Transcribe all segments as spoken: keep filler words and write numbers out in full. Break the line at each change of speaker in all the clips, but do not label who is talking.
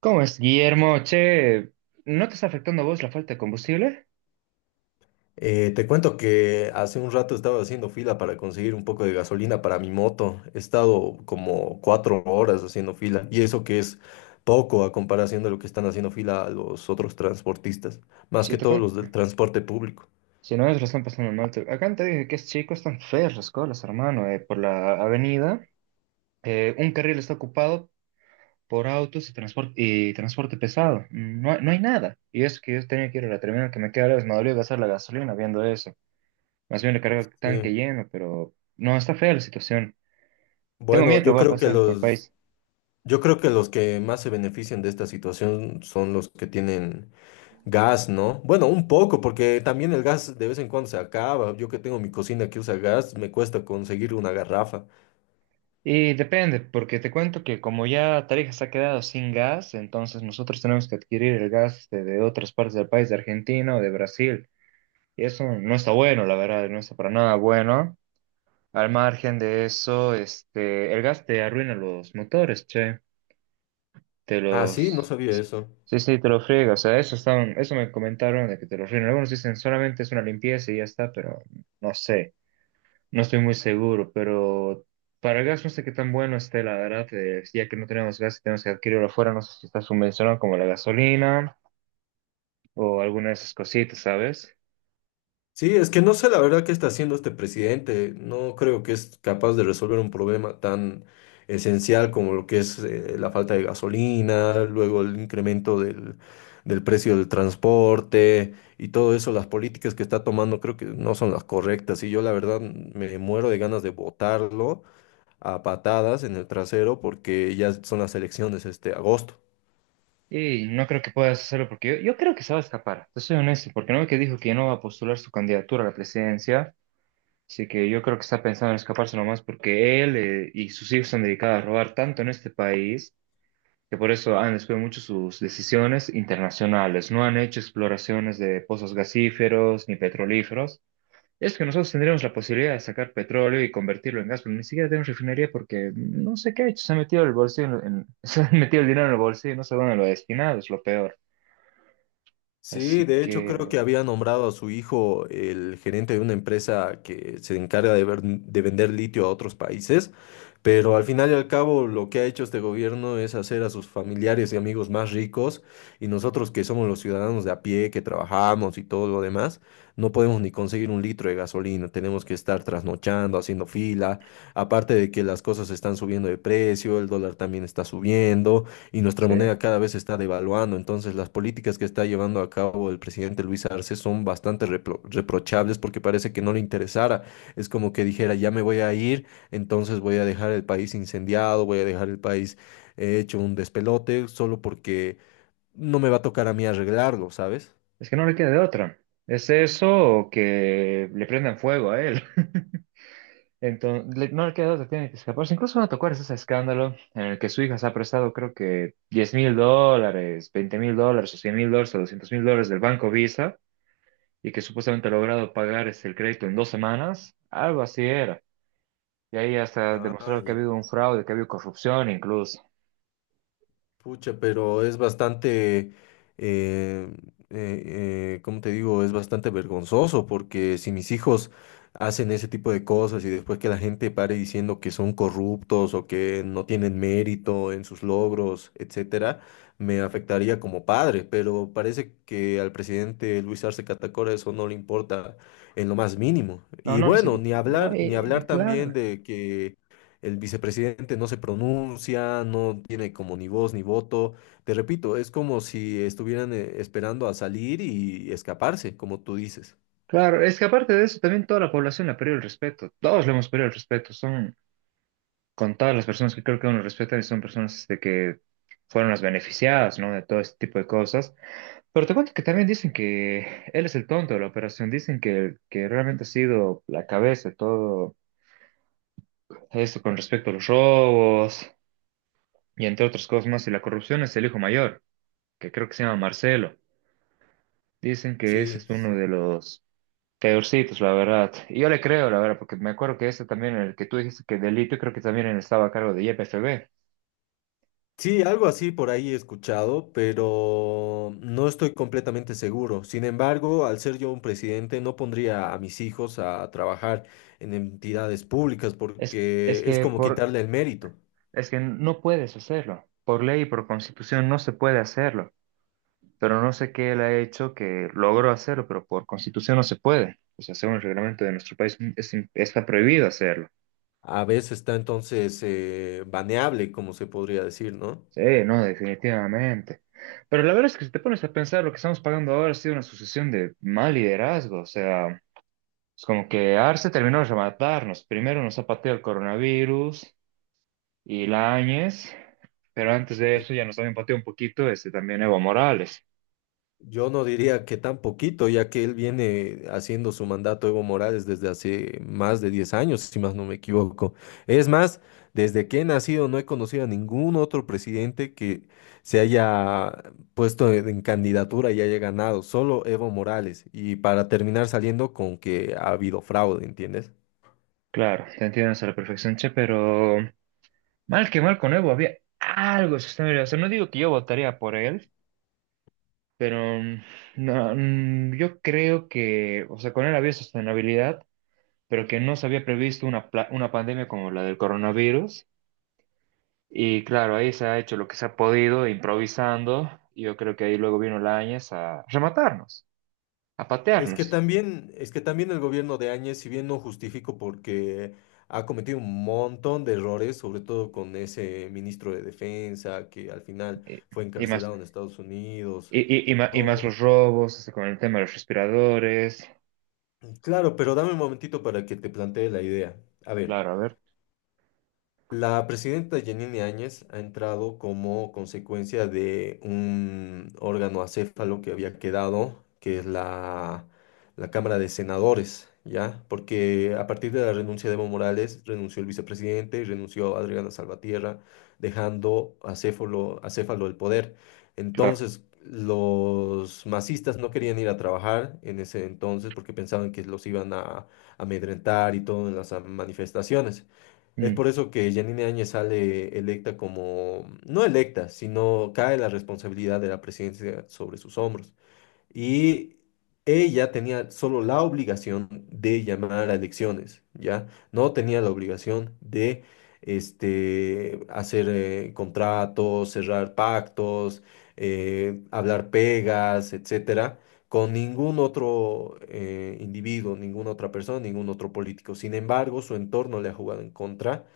¿Cómo es, Guillermo? Che, ¿no te está afectando a vos la falta de combustible?
Eh, te cuento que hace un rato estaba haciendo fila para conseguir un poco de gasolina para mi moto. He estado como cuatro horas haciendo fila y eso que es poco a comparación de lo que están haciendo fila los otros transportistas, más
Si,
que
te
todos
cuen-
los del transporte público.
si no, ellos lo están pasando mal. Te- Acá te dije que es chico, están feas las colas, hermano, eh, por la avenida. Eh, un carril está ocupado por autos y transporte, y transporte pesado. Mm, No, hay- no hay nada. Y es que yo tenía que ir a la terminal que me queda lejos, me dolió gastar la gasolina viendo eso. Más bien le cargo el tanque
Sí.
lleno, pero no, está fea la situación. Tengo
Bueno,
miedo que
yo
va a
creo que
pasar con el
los,
país.
yo creo que los que más se benefician de esta situación son los que tienen gas, ¿no? Bueno, un poco, porque también el gas de vez en cuando se acaba. Yo que tengo mi cocina que usa gas, me cuesta conseguir una garrafa.
Y depende, porque te cuento que como ya Tarija se ha quedado sin gas, entonces nosotros tenemos que adquirir el gas de, de otras partes del país, de Argentina o de Brasil. Y eso no está bueno, la verdad, no está para nada bueno. Al margen de eso, este, el gas te arruina los motores, che. Te
Ah, sí, no
los...
sabía eso.
Sí, sí, te lo friega. O sea, eso están eso me comentaron de que te lo arruina. Algunos dicen solamente es una limpieza y ya está, pero no sé. No estoy muy seguro, pero para el gas no sé qué tan bueno esté, la verdad, eh, ya que no tenemos gas y tenemos que adquirirlo afuera, no sé si está subvencionado como la gasolina o alguna de esas cositas, ¿sabes?
Sí, es que no sé la verdad qué está haciendo este presidente. No creo que es capaz de resolver un problema tan esencial como lo que es eh, la falta de gasolina, luego el incremento del, del precio del transporte y todo eso. Las políticas que está tomando creo que no son las correctas y yo la verdad me muero de ganas de votarlo a patadas en el trasero porque ya son las elecciones este agosto.
Y no creo que puedas hacerlo porque yo, yo creo que se va a escapar, te soy honesto, porque no ve que dijo que ya no va a postular su candidatura a la presidencia, así que yo creo que está pensando en escaparse nomás porque él eh, y sus hijos se han dedicado a robar tanto en este país que por eso han desviado mucho sus decisiones internacionales. No han hecho exploraciones de pozos gasíferos ni petrolíferos. Es que nosotros tendríamos la posibilidad de sacar petróleo y convertirlo en gas, pero ni siquiera tenemos refinería porque no sé qué ha hecho. Se ha metido el bolsillo en- en- se ha metido el dinero en el bolsillo y no sé dónde lo ha destinado, es lo peor.
Sí,
Así
de hecho creo
que,
que había nombrado a su hijo el gerente de una empresa que se encarga de, ver- de vender litio a otros países, pero al final y al cabo lo que ha hecho este gobierno es hacer a sus familiares y amigos más ricos y nosotros que somos los ciudadanos de a pie, que trabajamos y todo lo demás, no podemos ni conseguir un litro de gasolina, tenemos que estar trasnochando, haciendo fila, aparte de que las cosas están subiendo de precio, el dólar también está subiendo y nuestra
sí,
moneda cada vez se está devaluando. Entonces, las políticas que está llevando a cabo el presidente Luis Arce son bastante repro- reprochables porque parece que no le interesara. Es como que dijera, ya me voy a ir, entonces voy a dejar el país incendiado, voy a dejar el país eh, hecho un despelote solo porque no me va a tocar a mí arreglarlo, ¿sabes?
es que no le queda de otra. Es eso o que le prendan fuego a él. Entonces, no le queda otra, tiene que escaparse. Incluso van a tocar ese escándalo en el que su hija se ha prestado, creo que diez mil dólares, veinte mil dólares, o cien mil dólares, o doscientos mil dólares del banco Visa, y que supuestamente ha logrado pagar este, el crédito en dos semanas. Algo así era. Y ahí hasta
Ah,
demostrado que ha
ya.
habido un fraude, que ha habido corrupción incluso.
Pucha, pero es bastante, eh, eh, eh, ¿cómo te digo? Es bastante vergonzoso porque si mis hijos hacen ese tipo de cosas y después que la gente pare diciendo que son corruptos o que no tienen mérito en sus logros, etcétera, me afectaría como padre, pero parece que al presidente Luis Arce Catacora eso no le importa en lo más mínimo.
No,
Y
no, les-
bueno, ni
no,
hablar, ni hablar
y-
también
claro,
de que el vicepresidente no se pronuncia, no tiene como ni voz ni voto. Te repito, es como si estuvieran eh, esperando a salir y escaparse, como tú dices.
claro. Es que aparte de eso, también toda la población le ha perdido el respeto. Todos le hemos perdido el respeto. Son, con todas las personas que creo que uno respeta y son personas este, que fueron las beneficiadas, ¿no? De todo este tipo de cosas. Pero te cuento que también dicen que él es el tonto de la operación, dicen que, que realmente ha sido la cabeza de todo eso con respecto a los robos y entre otras cosas más. Y la corrupción es el hijo mayor, que creo que se llama Marcelo. Dicen que ese
Sí,
es uno
sí.
de los peorcitos, la verdad. Y yo le creo, la verdad, porque me acuerdo que ese también, el que tú dijiste que delito, creo que también él estaba a cargo de Y P F B.
Sí, algo así por ahí he escuchado, pero no estoy completamente seguro. Sin embargo, al ser yo un presidente, no pondría a mis hijos a trabajar en entidades públicas
Es, es
porque es
que
como
por
quitarle el mérito.
Es que no puedes hacerlo. Por ley y por constitución no se puede hacerlo. Pero no sé qué él ha hecho que logró hacerlo, pero por constitución no se puede. O sea, según el reglamento de nuestro país es im- está prohibido hacerlo.
A veces está entonces eh, baneable, como se podría decir, ¿no?
Sí, no, definitivamente. Pero la verdad es que si te pones a pensar, lo que estamos pagando ahora ha sido una sucesión de mal liderazgo. O sea, es como que Arce terminó de rematarnos. Primero nos ha pateado el coronavirus y Áñez, pero antes de
Y,
eso ya nos habían pateado un poquito este, también Evo Morales.
yo no diría que tan poquito, ya que él viene haciendo su mandato Evo Morales desde hace más de diez años, si más no me equivoco. Es más, desde que he nacido no he conocido a ningún otro presidente que se haya puesto en en candidatura y haya ganado, solo Evo Morales. Y para terminar saliendo con que ha habido fraude, ¿entiendes?
Claro, te entiendo hasta la perfección, che, pero mal que mal con Evo había algo sostenible. O sea, no digo que yo votaría por él, pero mm, no, mm, yo creo que, o sea, con él había sostenibilidad, pero que no se había previsto una, pla- una pandemia como la del coronavirus. Y claro, ahí se ha hecho lo que se ha podido, improvisando. y Yo creo que ahí luego vino Lañez a rematarnos, a
Es que
patearnos.
también, es que también el gobierno de Áñez, si bien no justifico porque ha cometido un montón de errores, sobre todo con ese ministro de Defensa que al final
Y,
fue
y más,
encarcelado en Estados Unidos.
y, y- y ma- y más
No,
los robos, o sea, con el tema de los respiradores.
claro, pero dame un momentito para que te plantee la idea. A ver,
Claro, a ver,
la presidenta Yanine Áñez ha entrado como consecuencia de un órgano acéfalo que había quedado, que es la, la Cámara de Senadores, ¿ya? Porque a partir de la renuncia de Evo Morales, renunció el vicepresidente y renunció Adriana Salvatierra, dejando acéfalo, acéfalo el poder.
claro.
Entonces, los masistas no querían ir a trabajar en ese entonces porque pensaban que los iban a amedrentar y todo en las ah, manifestaciones. Es
Mm.
por eso que Yanine Áñez sale electa como, no electa, sino cae la responsabilidad de la presidencia sobre sus hombros. Y ella tenía solo la obligación de llamar a elecciones, ¿ya? No tenía la obligación de este, hacer eh, contratos, cerrar pactos, eh, hablar pegas, etcétera, con ningún otro eh, individuo, ninguna otra persona, ningún otro político. Sin embargo, su entorno le ha jugado en contra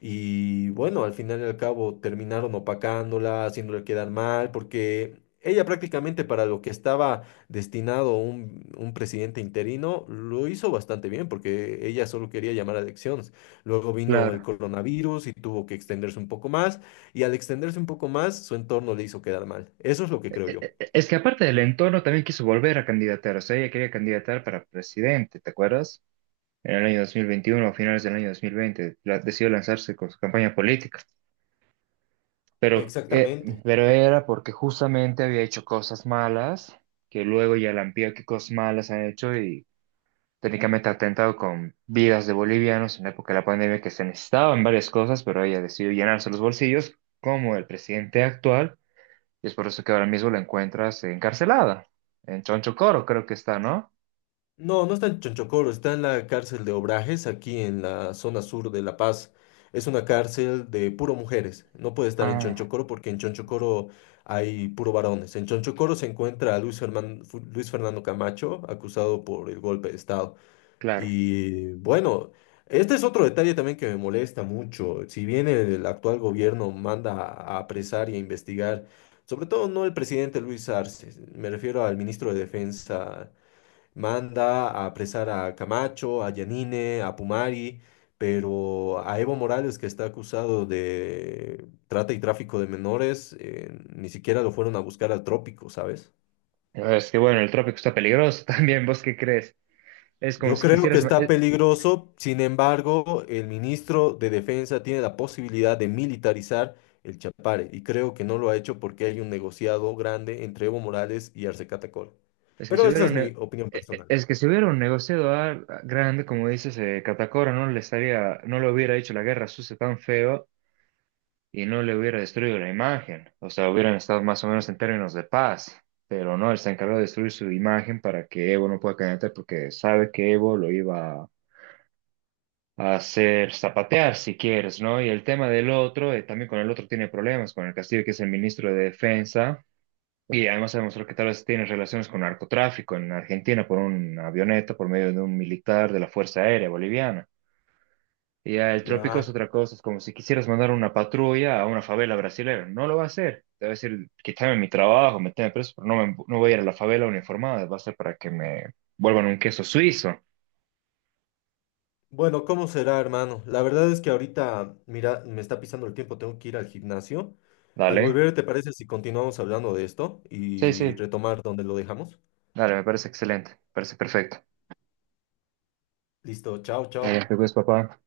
y bueno, al final y al cabo terminaron opacándola, haciéndole quedar mal, porque ella prácticamente para lo que estaba destinado un, un presidente interino, lo hizo bastante bien, porque ella solo quería llamar a elecciones. Luego vino el
Claro.
coronavirus y tuvo que extenderse un poco más, y al extenderse un poco más, su entorno le hizo quedar mal. Eso es lo que
E-
creo
e-
yo.
e- e, Es que aparte del entorno, también quiso volver a candidatar. O sea, ella quería candidatar para presidente, ¿te acuerdas? En el año dos mil veintiuno a finales del año dos mil veinte, la- decidió lanzarse con su campaña política. Pero, eh,
Exactamente.
pero era porque justamente había hecho cosas malas, que luego ya la amplió qué cosas malas han hecho y técnicamente ha atentado con vidas de bolivianos en la época de la pandemia que se necesitaban varias cosas, pero ella decidió llenarse los bolsillos como el presidente actual. Y es por eso que ahora mismo la encuentras encarcelada, en Chonchocoro creo que está, ¿no?
No, no está en Chonchocoro, está en la cárcel de Obrajes, aquí en la zona sur de La Paz. Es una cárcel de puro mujeres. No puede estar en
Ah,
Chonchocoro porque en Chonchocoro hay puro varones. En Chonchocoro se encuentra a Luis Fernan- Fu- Luis Fernando Camacho, acusado por el golpe de Estado.
claro.
Y bueno, este es otro detalle también que me molesta mucho. Si bien el actual gobierno manda a a apresar y a investigar, sobre todo no el presidente Luis Arce, me refiero al ministro de Defensa manda a apresar a Camacho, a Yanine, a Pumari, pero a Evo Morales, que está acusado de trata y tráfico de menores, eh, ni siquiera lo fueron a buscar al trópico, ¿sabes?
Es que bueno, el trópico está peligroso también, ¿vos qué crees? Es como
Yo
si
creo que
quisieras,
está
es,
peligroso, sin embargo, el ministro de Defensa tiene la posibilidad de militarizar el Chapare y creo que no lo ha hecho porque hay un negociado grande entre Evo Morales y Arce Catacol.
es que si
Pero esa
hubiera
es
un, ne-
mi opinión
e-
personal.
Es que si hubiera un negociador grande, como dices, eh, Catacora no le estaría, no le hubiera hecho la guerra sucia tan feo y no le hubiera destruido la imagen. O sea, hubieran estado más o menos en términos de paz, pero no, él se encargó de destruir su imagen para que Evo no pueda candidatar porque sabe que Evo lo iba hacer zapatear si quieres, ¿no? Y el tema del otro, eh, también con el otro tiene problemas, con el Castillo, que es el ministro de Defensa, y además se demostró que tal vez tiene relaciones con narcotráfico en Argentina por una avioneta, por medio de un militar de la Fuerza Aérea Boliviana. Y ya el trópico es
Ya.
otra cosa, es como si quisieras mandar una patrulla a una favela brasileña, no lo va a hacer. Te va a decir, quítame mi trabajo, meteme preso, pero no, me- no voy a ir a la favela uniformada, va a ser para que me vuelvan un queso suizo,
Bueno, ¿cómo será, hermano? La verdad es que ahorita, mira, me está pisando el tiempo, tengo que ir al gimnasio. Al
¿dale?
volver, ¿te parece si continuamos hablando de esto
Sí,
y
sí,
retomar donde lo dejamos?
dale, me parece excelente, me parece perfecto.
Listo, chao,
A
chao.
las películas, papá.